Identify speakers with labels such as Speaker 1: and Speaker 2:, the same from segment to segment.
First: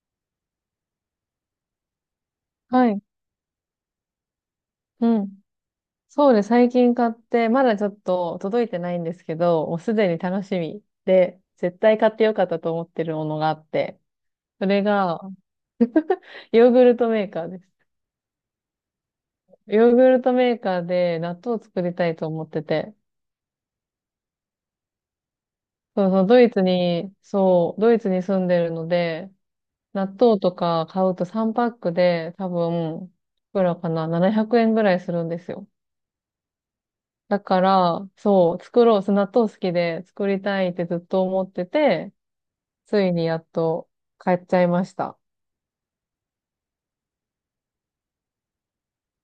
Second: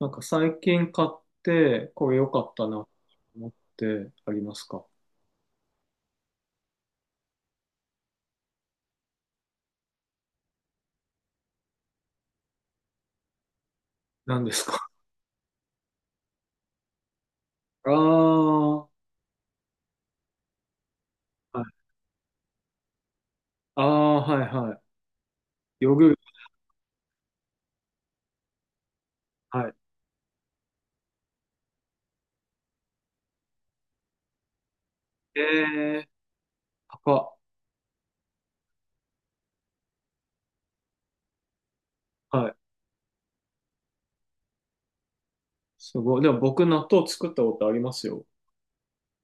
Speaker 1: なんか最近買って、これ良かったなと
Speaker 2: はい。
Speaker 1: 思ってありますか？
Speaker 2: うん。そうです。最近買って、まだちょっと届いてないんですけど、もうすでに楽しみで、絶対買ってよかったと思ってるものがあって、
Speaker 1: 何です
Speaker 2: それ
Speaker 1: か？
Speaker 2: が、ヨーグルトメーカーで す。
Speaker 1: ああ、は
Speaker 2: ヨーグルトメーカーで納豆を作
Speaker 1: い。
Speaker 2: りたいと思ってて、
Speaker 1: ああ、はいはい。ヨー
Speaker 2: そ
Speaker 1: グ
Speaker 2: う
Speaker 1: ル
Speaker 2: そう、
Speaker 1: ト。
Speaker 2: ドイツに住んでるので、
Speaker 1: はい。
Speaker 2: 納豆とか買うと3パックで多分、いくらかな、700円ぐらいするんで
Speaker 1: え
Speaker 2: すよ。
Speaker 1: えー、高っ。
Speaker 2: だから、そう、作ろう、そう納豆好きで作りたいってずっと思ってて、
Speaker 1: はい。
Speaker 2: ついにやっと買っちゃいました。
Speaker 1: すごい。でも僕納豆作ったことありますよ。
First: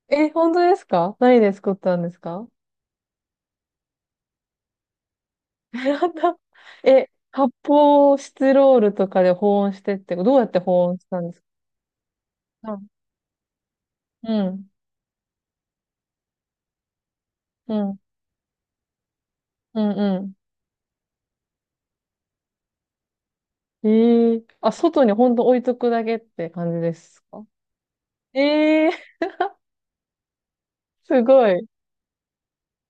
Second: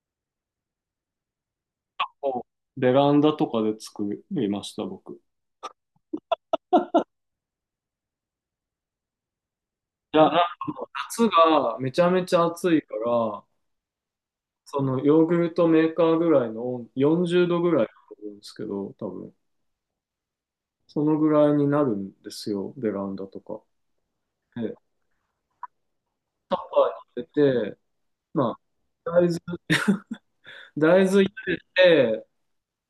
Speaker 2: え、本当ですか？何で作ったんです
Speaker 1: お
Speaker 2: か？
Speaker 1: ベランダとかで作りました、僕。
Speaker 2: やった え、発泡スチロールとかで保温してっ
Speaker 1: い
Speaker 2: て、
Speaker 1: や、
Speaker 2: どうやって保温した
Speaker 1: 夏
Speaker 2: んです
Speaker 1: がめちゃめちゃ暑いか
Speaker 2: か？
Speaker 1: ら、
Speaker 2: うん、
Speaker 1: そのヨーグルトメーカーぐらいの温40度ぐ
Speaker 2: う
Speaker 1: らいだ
Speaker 2: ん、
Speaker 1: と思うんですけど、多分。
Speaker 2: うん、うん。
Speaker 1: そのぐらいになるんですよ、ベランダとか。
Speaker 2: ええ、あ、
Speaker 1: で、
Speaker 2: 外に本当置いとくだけって感じ
Speaker 1: は
Speaker 2: で
Speaker 1: い、
Speaker 2: す
Speaker 1: 入
Speaker 2: か？
Speaker 1: れて、まあ、
Speaker 2: ええ、
Speaker 1: 大豆、大豆
Speaker 2: す
Speaker 1: 入
Speaker 2: ご
Speaker 1: れ
Speaker 2: い。
Speaker 1: て、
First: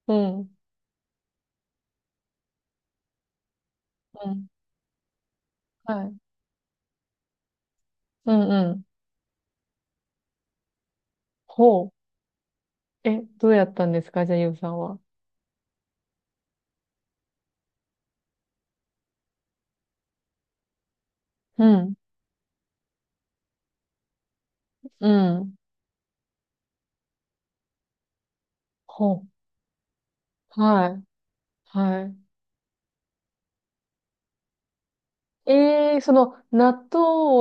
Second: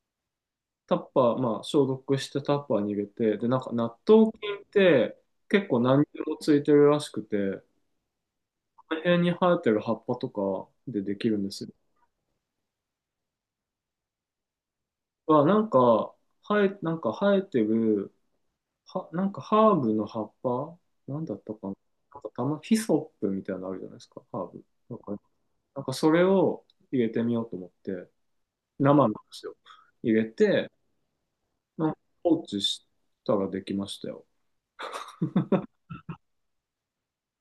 Speaker 2: うん、
Speaker 1: タッパー、まあ、消毒してタッパーに入れて、で、なんか納
Speaker 2: う
Speaker 1: 豆
Speaker 2: ん、
Speaker 1: 菌って結構何に
Speaker 2: はい。
Speaker 1: でもついてるらしくて、
Speaker 2: うん、うん。
Speaker 1: この辺に生えてる葉っぱとかでできるんですよ。
Speaker 2: ほう。え、どうやったんですか？じゃあ、ゆうさんは。
Speaker 1: は、なんか、なんか生えてる、は、なんかハーブの葉っぱなんだった
Speaker 2: う
Speaker 1: かな。
Speaker 2: ん、
Speaker 1: なんかたま、ヒソップみたいなのあるじゃないですか、ハーブ。なん
Speaker 2: う
Speaker 1: か、
Speaker 2: ん。
Speaker 1: なんかそれを入れてみようと思って、生の
Speaker 2: ほ
Speaker 1: んですよ。入れ
Speaker 2: う。
Speaker 1: て、
Speaker 2: はい。
Speaker 1: なんか
Speaker 2: はい。
Speaker 1: 放置したらできましたよ。
Speaker 2: ええ、その納豆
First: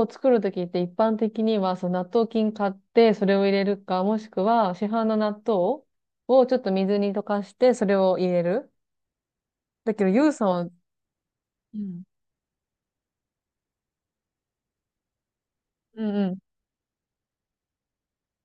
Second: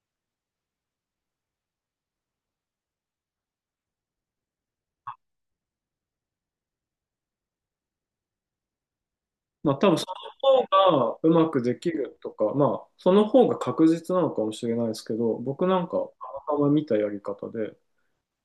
Speaker 2: を作るときって一般的にはその納豆菌買ってそれを入れるか、もしくは市販の納豆をちょっと水に溶かしてそれを入れる。
Speaker 1: まあ多
Speaker 2: だ
Speaker 1: 分
Speaker 2: け
Speaker 1: そ
Speaker 2: ど、ゆうさん
Speaker 1: の
Speaker 2: は、
Speaker 1: 方がうまくで
Speaker 2: う
Speaker 1: き
Speaker 2: ん。
Speaker 1: るとか、まあその方が確実なのかもしれないですけど、僕なんか
Speaker 2: うんうん。
Speaker 1: たまたま見たやり方で、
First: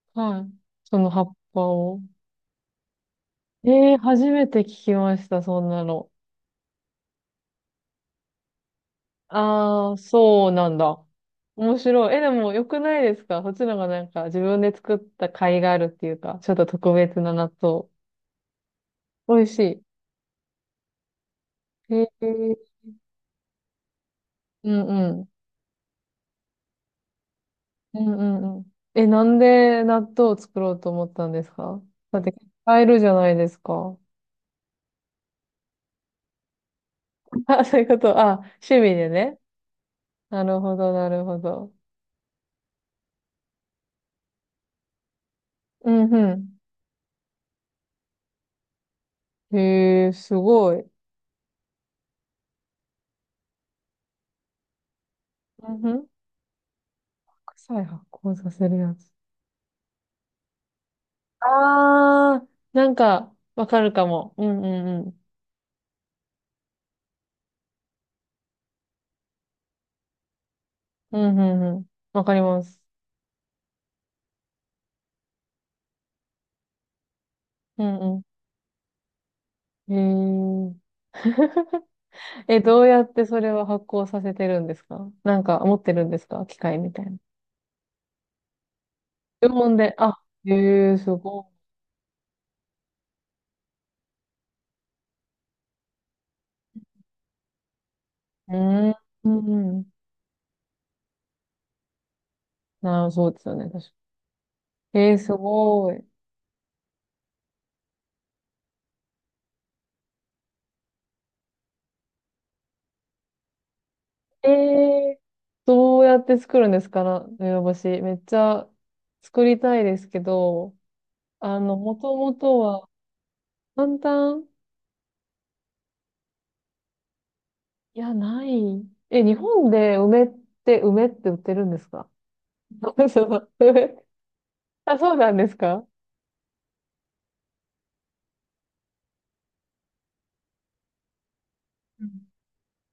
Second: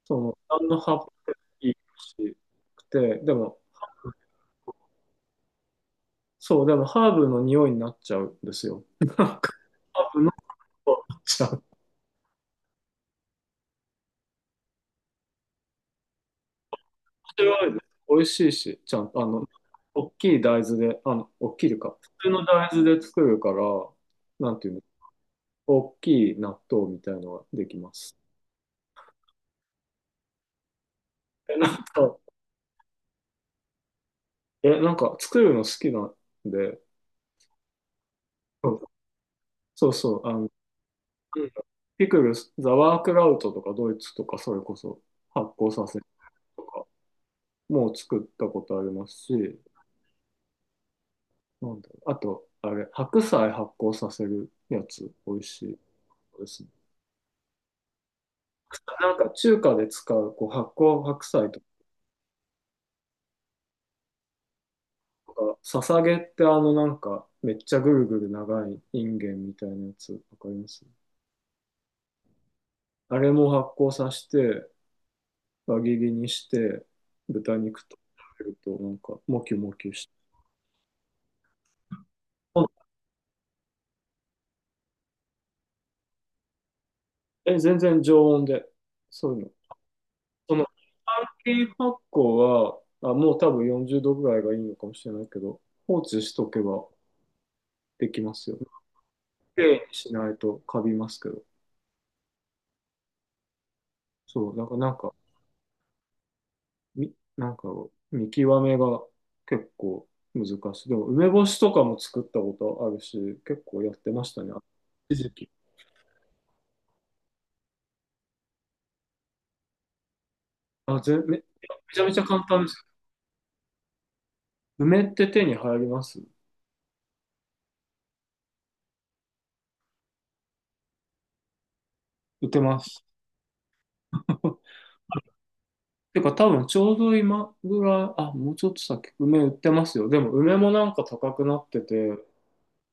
Speaker 1: その
Speaker 2: はい。
Speaker 1: 何の葉
Speaker 2: そ
Speaker 1: っぱ
Speaker 2: の葉っ
Speaker 1: でも
Speaker 2: ぱ
Speaker 1: いい
Speaker 2: を。
Speaker 1: しくて、でも、
Speaker 2: ええ、初めて聞きました、そんなの。
Speaker 1: そう、でもハーブの匂いになっちゃうんですよ。なんか
Speaker 2: ああ、
Speaker 1: ハーブの
Speaker 2: そうなん
Speaker 1: 匂いに
Speaker 2: だ。
Speaker 1: なっちゃう。
Speaker 2: 面白い。え、でも良くないですか？そっちの方がなんか自分で作った甲斐があるっていうか、ちょっと特
Speaker 1: 面
Speaker 2: 別な納
Speaker 1: 白いです。
Speaker 2: 豆。
Speaker 1: 美味しいし、ちゃんと、あ
Speaker 2: 美味
Speaker 1: の、
Speaker 2: し
Speaker 1: 大きい大豆で、あの、大きい
Speaker 2: い。
Speaker 1: か、普
Speaker 2: へ
Speaker 1: 通の
Speaker 2: え、
Speaker 1: 大豆で作るから、なんてい
Speaker 2: う
Speaker 1: うの、
Speaker 2: んうん。
Speaker 1: 大きい納豆みたいのができま
Speaker 2: うん
Speaker 1: す。
Speaker 2: うんうん。え、なんで納豆を作ろうと思ったんです
Speaker 1: え、な
Speaker 2: か？
Speaker 1: んか、
Speaker 2: だって、買えるじゃないですか。
Speaker 1: 作るの好きなんで、
Speaker 2: あ、そういうこと。あ、
Speaker 1: そ
Speaker 2: 趣味
Speaker 1: う
Speaker 2: でね。
Speaker 1: そうそう、あの、
Speaker 2: な
Speaker 1: うん、
Speaker 2: るほど、なるほど。
Speaker 1: ピクルス、ザワークラウトとかドイツとかそれこそ発酵さ
Speaker 2: う
Speaker 1: せる
Speaker 2: んう
Speaker 1: とかもう作ったことあります
Speaker 2: ん。
Speaker 1: し、
Speaker 2: へえ、すごい。
Speaker 1: なんだろう、あと、あれ、白菜発酵させるやつ、美味し
Speaker 2: う
Speaker 1: い
Speaker 2: んうん。
Speaker 1: ですね。
Speaker 2: 臭い発酵させるやつ。
Speaker 1: なんか中華で使う、こう発酵白菜とか、
Speaker 2: あー、なんか、わかるかも。うんうんうん。
Speaker 1: ささげってあのなんかめっちゃぐるぐる長いインゲンみたいなやつ、わかります？
Speaker 2: うんうんうん。わかります。
Speaker 1: あれも発酵させて、輪切りにして、豚肉
Speaker 2: う
Speaker 1: と
Speaker 2: んう
Speaker 1: 食べると、なんか、もきもきして。
Speaker 2: ん。へえ。え、ど
Speaker 1: あ、
Speaker 2: うやってそれは発酵させてるんですか？なんか、持ってるんですか？機械みたいな。
Speaker 1: え、全然常温で。そういう
Speaker 2: 注
Speaker 1: の。
Speaker 2: 文で、あ、
Speaker 1: その、
Speaker 2: へえ、すご
Speaker 1: 先発酵は、あ、もう多分40度ぐらいがいいのかもしれないけど、放置しとけばできます
Speaker 2: い。うー
Speaker 1: よ。
Speaker 2: ん、
Speaker 1: き
Speaker 2: う
Speaker 1: れ
Speaker 2: ん。
Speaker 1: いにしないとカビますけど。
Speaker 2: なあ、そうですよね、確か
Speaker 1: そう、だからなん
Speaker 2: に。
Speaker 1: か、
Speaker 2: えー、すごい。
Speaker 1: なんか、見極めが結構難しい。でも、梅干しとかも作ったことあるし、結構やってました
Speaker 2: え
Speaker 1: ね。一
Speaker 2: え、
Speaker 1: 時期。
Speaker 2: どうやって作るんですかな、梅干し。めっちゃ作りたいですけど、
Speaker 1: め
Speaker 2: あの、も
Speaker 1: ちゃめ
Speaker 2: と
Speaker 1: ちゃ
Speaker 2: も
Speaker 1: 簡
Speaker 2: と
Speaker 1: 単です。
Speaker 2: は、簡単、
Speaker 1: 梅って手に入ります？
Speaker 2: いや、ない。え、日本で梅って売ってるんですか？
Speaker 1: 売ってます。
Speaker 2: そう梅 あ、そうなんですか？
Speaker 1: てか多分ちょうど今ぐらい、あ、もうちょっと先、梅売ってますよ。でも梅もなんか高くなって
Speaker 2: う
Speaker 1: て、
Speaker 2: ん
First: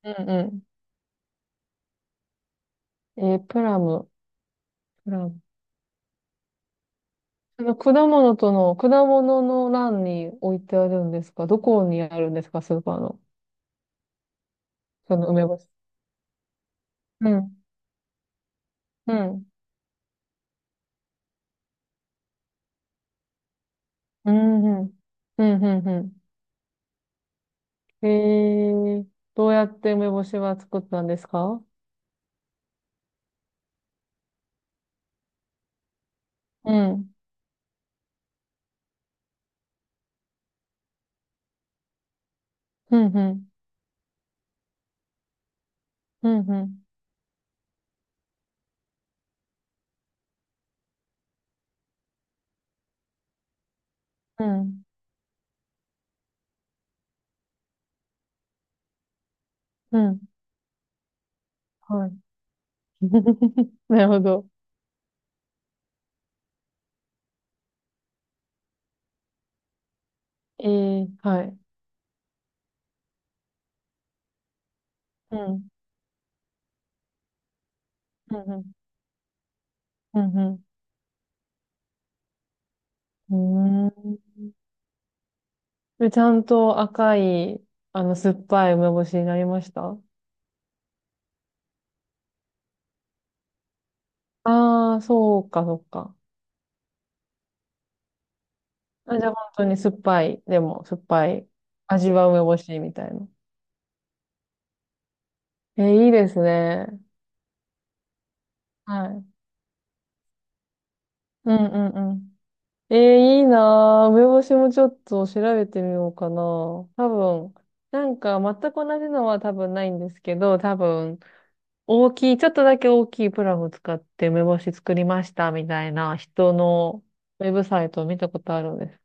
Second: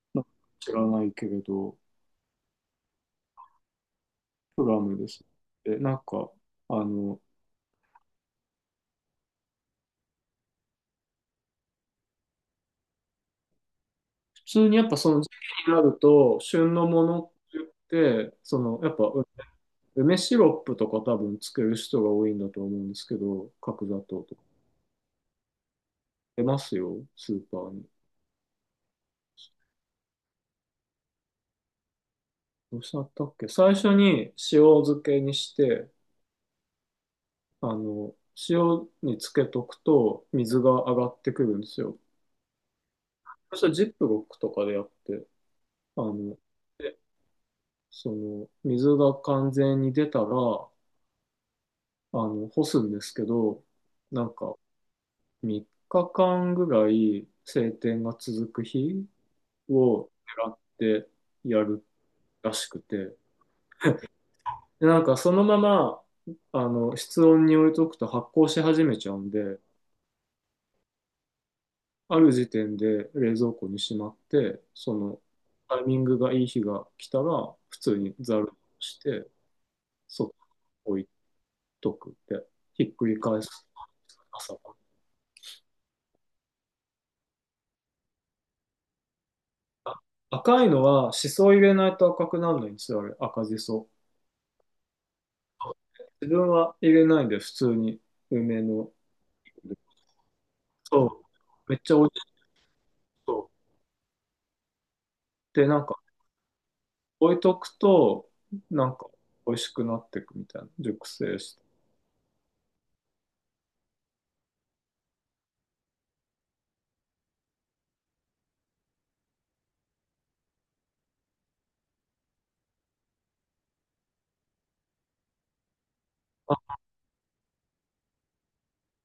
Speaker 2: う
Speaker 1: なんか
Speaker 2: んう
Speaker 1: 知らないけれど、
Speaker 2: ん。えー、プラム。
Speaker 1: プラムで
Speaker 2: プラ
Speaker 1: す。
Speaker 2: ム。
Speaker 1: で、なんか、あの、
Speaker 2: 果物の欄に置いてあるんですか？どこにあるんですかスーパーの？
Speaker 1: 普通にやっぱそ
Speaker 2: そ
Speaker 1: の
Speaker 2: の
Speaker 1: 時
Speaker 2: 梅干し。
Speaker 1: 期になると、旬のものっ
Speaker 2: う
Speaker 1: て
Speaker 2: ん。
Speaker 1: 言って、その、やっぱ
Speaker 2: う
Speaker 1: う、
Speaker 2: ん。
Speaker 1: 梅シロップとか多分つける人が多いんだと思うんですけど、角砂糖
Speaker 2: う
Speaker 1: とか。
Speaker 2: ん。うん。うん。う
Speaker 1: 出ますよ、スーパーに。
Speaker 2: ん。へえー。どうやって梅干しは作ったんですか？
Speaker 1: どうしたったっけ、最初に塩漬けにして、
Speaker 2: うん。
Speaker 1: あの、塩につけとくと水が上がってくるんですよ。
Speaker 2: うん。うん。
Speaker 1: そしたらジップロックとかでやって、あ
Speaker 2: う
Speaker 1: の、
Speaker 2: ん。うん。
Speaker 1: でその、水が完全に出たら、あの、干すんですけど、なん
Speaker 2: う
Speaker 1: か
Speaker 2: ん。
Speaker 1: 3日間ぐらい晴天が続く日
Speaker 2: う
Speaker 1: を
Speaker 2: ん、
Speaker 1: 狙ってやる
Speaker 2: はい。
Speaker 1: らしくて、
Speaker 2: なるほど。
Speaker 1: で、なんかそのまま、あの、室温に置いとくと発酵し始めちゃうんで、
Speaker 2: えー、はい。
Speaker 1: ある時点で冷蔵庫にしまって、その
Speaker 2: うん。
Speaker 1: タイミングがいい日が来たら、普通にざ
Speaker 2: う
Speaker 1: る
Speaker 2: ん。
Speaker 1: して、
Speaker 2: う
Speaker 1: そっと
Speaker 2: ん。うん。
Speaker 1: 置いとく、で、ひっくり
Speaker 2: う
Speaker 1: 返す、
Speaker 2: ん。うーん。
Speaker 1: 朝か
Speaker 2: でちゃんと赤い、あの、酸っぱい梅干しになりまし
Speaker 1: ら。
Speaker 2: た？
Speaker 1: 赤いのは、しそ入れないと赤くならないんですよ、あれ、赤じそ。
Speaker 2: ああ、そうか、そうか。
Speaker 1: 自分は入れないんで、普通に梅の。
Speaker 2: あ、じゃあ本当に酸っぱい、でも酸っ
Speaker 1: そう、
Speaker 2: ぱい、
Speaker 1: めっちゃ美味
Speaker 2: 味は梅
Speaker 1: し
Speaker 2: 干しみたいな。
Speaker 1: そう。で、な
Speaker 2: え
Speaker 1: んか、
Speaker 2: ー、いいですね。
Speaker 1: 置いとくと、なん
Speaker 2: は
Speaker 1: か、
Speaker 2: い。
Speaker 1: 美味しくなっていくみたいな、熟成
Speaker 2: う
Speaker 1: して。
Speaker 2: んうんうん。えー、いいなー。梅干しもちょっと調べてみようかな。多分、なんか全く同じのは多分ないんですけど、多分、大きい、ちょっとだけ大きいプラフ使って梅干し作りましたみたいな人のウェブサイトを見たことあるんです。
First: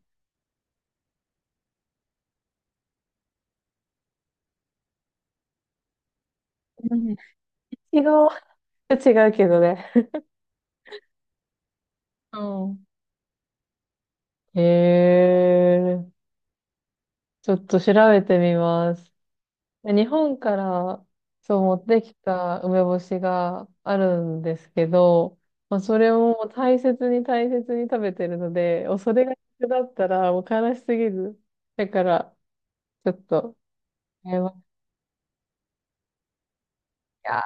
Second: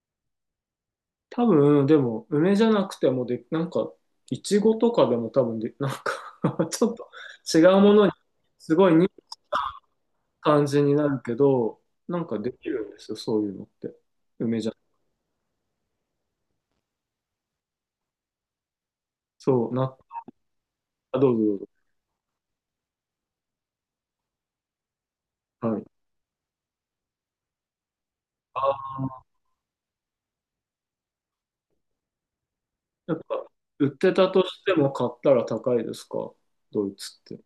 Speaker 1: 多分、でも、梅じゃなくてもで、なんか、いちごとかでも多分で、なんか、 ちょっ
Speaker 2: う
Speaker 1: と
Speaker 2: ん、
Speaker 1: 違うも
Speaker 2: 違
Speaker 1: のに、
Speaker 2: う。
Speaker 1: すご い似た
Speaker 2: 違うけどね。
Speaker 1: 感じになるけど、なんか
Speaker 2: う
Speaker 1: できる
Speaker 2: ん。
Speaker 1: んですよ、そういうのって。梅
Speaker 2: へ
Speaker 1: じゃ、
Speaker 2: え、ちょっと調べてみます。
Speaker 1: そう、な、
Speaker 2: 日本から
Speaker 1: あ、どうぞど
Speaker 2: そ
Speaker 1: う
Speaker 2: う
Speaker 1: ぞ。
Speaker 2: 持ってきた梅干しがあるんですけど、ま
Speaker 1: は
Speaker 2: あ、
Speaker 1: い。
Speaker 2: それをもう大切に大切に食べてるの
Speaker 1: ああ、
Speaker 2: で、おそれが逆だったらもう悲しすぎる。だから、ちょ
Speaker 1: やっ
Speaker 2: っ
Speaker 1: ぱ、
Speaker 2: と
Speaker 1: 売ってた
Speaker 2: 買い
Speaker 1: と
Speaker 2: ます、い
Speaker 1: しても買ったら高いですか、ドイツって。
Speaker 2: や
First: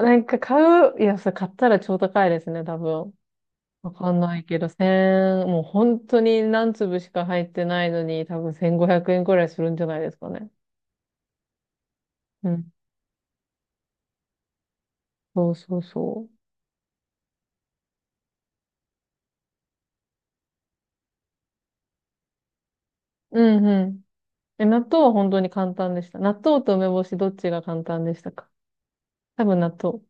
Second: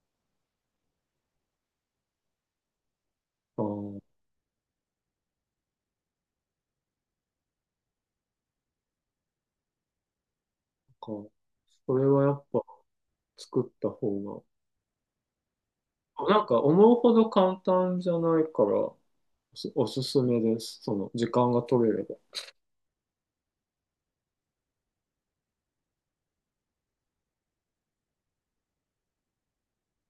Speaker 2: ー、なんか買う、いや、それ買ったら超高いですね、多分。
Speaker 1: ああ、な
Speaker 2: わ
Speaker 1: ん
Speaker 2: かんないけど、もう本当に何粒しか入ってないのに、多分1500円くえんくらいするんじゃないですかね。
Speaker 1: か、それはやっぱ作った方
Speaker 2: そうそう
Speaker 1: が、
Speaker 2: そ
Speaker 1: なんか思うほど簡単じゃないから、おすすめです。その、時間が取れれば。
Speaker 2: う。うんうん。え、納豆は本当に簡単でした。納豆と梅干しどっちが簡単でしたか？多分納豆。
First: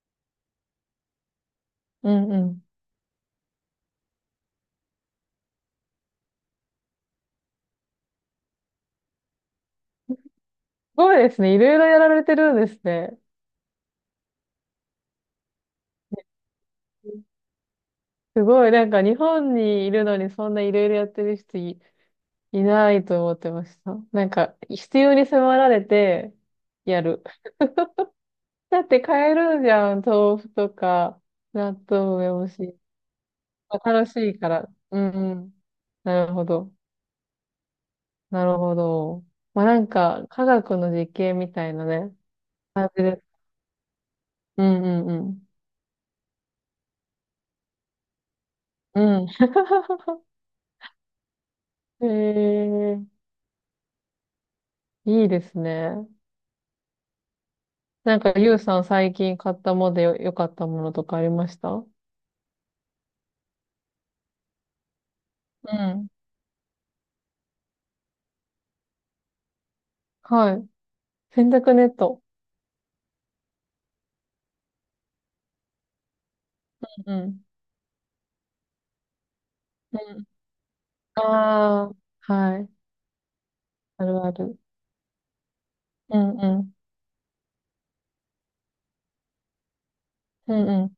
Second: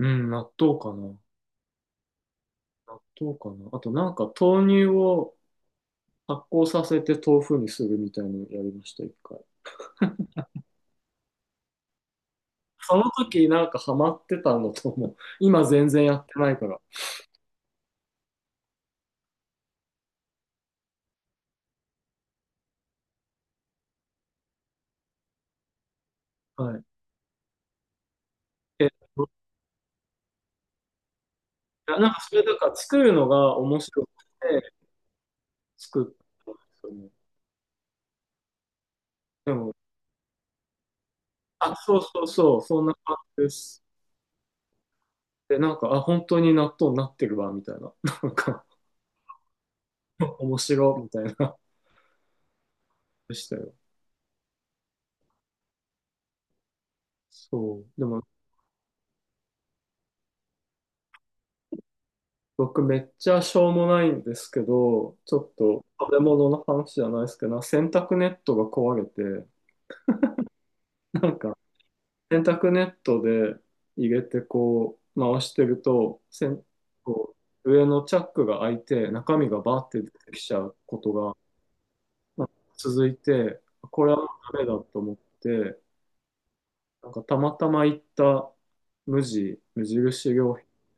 Speaker 1: うん、納豆かな。
Speaker 2: うんうん。す
Speaker 1: 納豆かな。あとなんか豆乳を発酵させて豆腐にするみたいなのやりました、一回。
Speaker 2: ごいですね。いろいろやられてるんです
Speaker 1: その
Speaker 2: ね。
Speaker 1: 時なんかハマってたのとも、今全然やってないから。
Speaker 2: すごい。なんか日本にいるのにそんないろいろやってる人いないと思ってました。なんか必要に迫られて
Speaker 1: はい。
Speaker 2: やる。だ
Speaker 1: え
Speaker 2: っ
Speaker 1: っ
Speaker 2: て
Speaker 1: と、
Speaker 2: 買えるじゃん。豆腐とか、納
Speaker 1: いやなんか
Speaker 2: 豆、梅
Speaker 1: それ
Speaker 2: 干
Speaker 1: だから
Speaker 2: し。
Speaker 1: 作るのが
Speaker 2: ま
Speaker 1: 面
Speaker 2: あ
Speaker 1: 白く
Speaker 2: 楽しいから。
Speaker 1: て
Speaker 2: うんうん。
Speaker 1: 作
Speaker 2: な
Speaker 1: っ
Speaker 2: るほ
Speaker 1: たんで
Speaker 2: ど。
Speaker 1: すよね。
Speaker 2: なるほど。
Speaker 1: で
Speaker 2: まあ、
Speaker 1: も、
Speaker 2: なんか、科学の実験みた
Speaker 1: あ、
Speaker 2: いな
Speaker 1: そう
Speaker 2: ね、
Speaker 1: そうそう、そん
Speaker 2: 感
Speaker 1: な
Speaker 2: じで
Speaker 1: 感
Speaker 2: す。
Speaker 1: じです。
Speaker 2: うんうん
Speaker 1: で、なんか、あ、本当に納豆になってるわ、みたいな。なんか、
Speaker 2: うん。うん。
Speaker 1: 面白いみたいな、
Speaker 2: ええ、
Speaker 1: でしたよ。
Speaker 2: いいですね。
Speaker 1: そう。で
Speaker 2: なん
Speaker 1: も
Speaker 2: か、ゆうさん最近買ったもので良かったものとかありました？う
Speaker 1: 僕めっちゃしょうもないんですけど、ちょっと
Speaker 2: ん。
Speaker 1: 食べ物の話じゃないですけど、洗濯ネットが壊れて、
Speaker 2: はい。
Speaker 1: なん
Speaker 2: 洗
Speaker 1: か
Speaker 2: 濯ネット。
Speaker 1: 洗濯ネットで入れてこう回してると、せん
Speaker 2: う
Speaker 1: こ
Speaker 2: ん。
Speaker 1: う上のチャックが開いて中身がバーっ
Speaker 2: う
Speaker 1: て出
Speaker 2: ん。
Speaker 1: てきちゃうことが
Speaker 2: ああ、
Speaker 1: なんか
Speaker 2: はい。
Speaker 1: 続いて、こ
Speaker 2: あ
Speaker 1: れは
Speaker 2: るあ
Speaker 1: ダ
Speaker 2: る。
Speaker 1: メだと思って、
Speaker 2: うんうん。
Speaker 1: なんかたまたま行った無印良
Speaker 2: う
Speaker 1: 品、
Speaker 2: んうん。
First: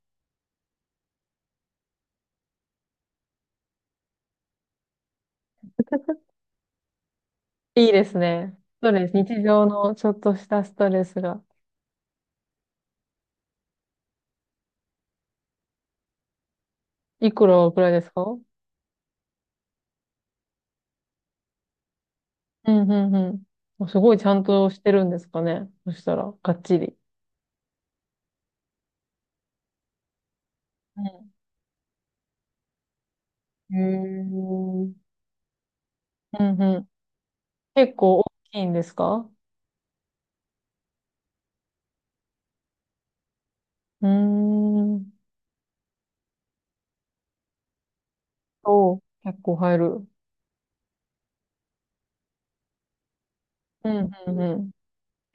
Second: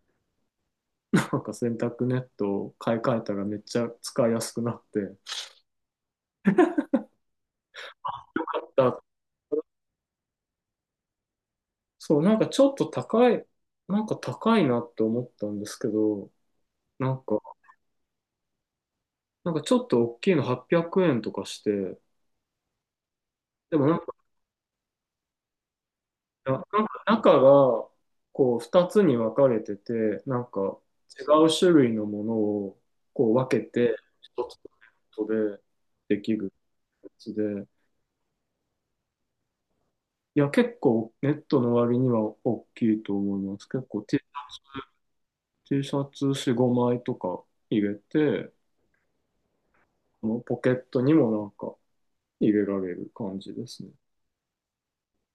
Speaker 1: なんか洗濯ネットを買い替えたらめっちゃ使いやすくなって、買
Speaker 2: いいですね。
Speaker 1: っ
Speaker 2: スト
Speaker 1: た。
Speaker 2: レス、日常のちょっとしたストレスが。
Speaker 1: そう、なんかちょっと高い、なんか高いなって思ったんですけど、なん
Speaker 2: い
Speaker 1: か、
Speaker 2: くらぐらいですか？
Speaker 1: なんかちょっと大きいの800円とかして、
Speaker 2: うん、うん、
Speaker 1: で
Speaker 2: う
Speaker 1: も
Speaker 2: ん。
Speaker 1: なん
Speaker 2: す
Speaker 1: か、
Speaker 2: ごいちゃんとしてるんですかね。そしたら、がっ
Speaker 1: な
Speaker 2: ち
Speaker 1: なん
Speaker 2: り。
Speaker 1: か中が、こう、2つに分かれてて、なんか、
Speaker 2: う
Speaker 1: 違
Speaker 2: ん。
Speaker 1: う種類のものを、こう、分け
Speaker 2: へ
Speaker 1: て、一つ
Speaker 2: ー。
Speaker 1: のネットででき
Speaker 2: う
Speaker 1: る
Speaker 2: んうん。
Speaker 1: やつで、
Speaker 2: 結構大きいんですか？
Speaker 1: いや、結構、ネットの割には大きいと思います。結構
Speaker 2: うー ん。
Speaker 1: T シャツ4、5枚とか入れて、
Speaker 2: おう、結構入る。
Speaker 1: このポケットにもなんか、入れられる感じです
Speaker 2: う
Speaker 1: ね。
Speaker 2: ん、うん、う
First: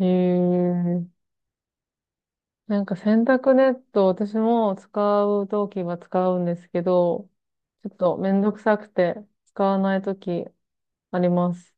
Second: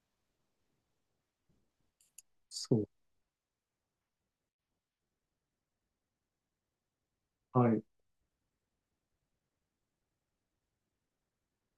Speaker 2: ん。へえ。
Speaker 1: そ
Speaker 2: なん
Speaker 1: う。
Speaker 2: か洗濯ネット、私も使うときは使うんですけど、
Speaker 1: はい。
Speaker 2: ちょっとめんどくさくて使わないときあります。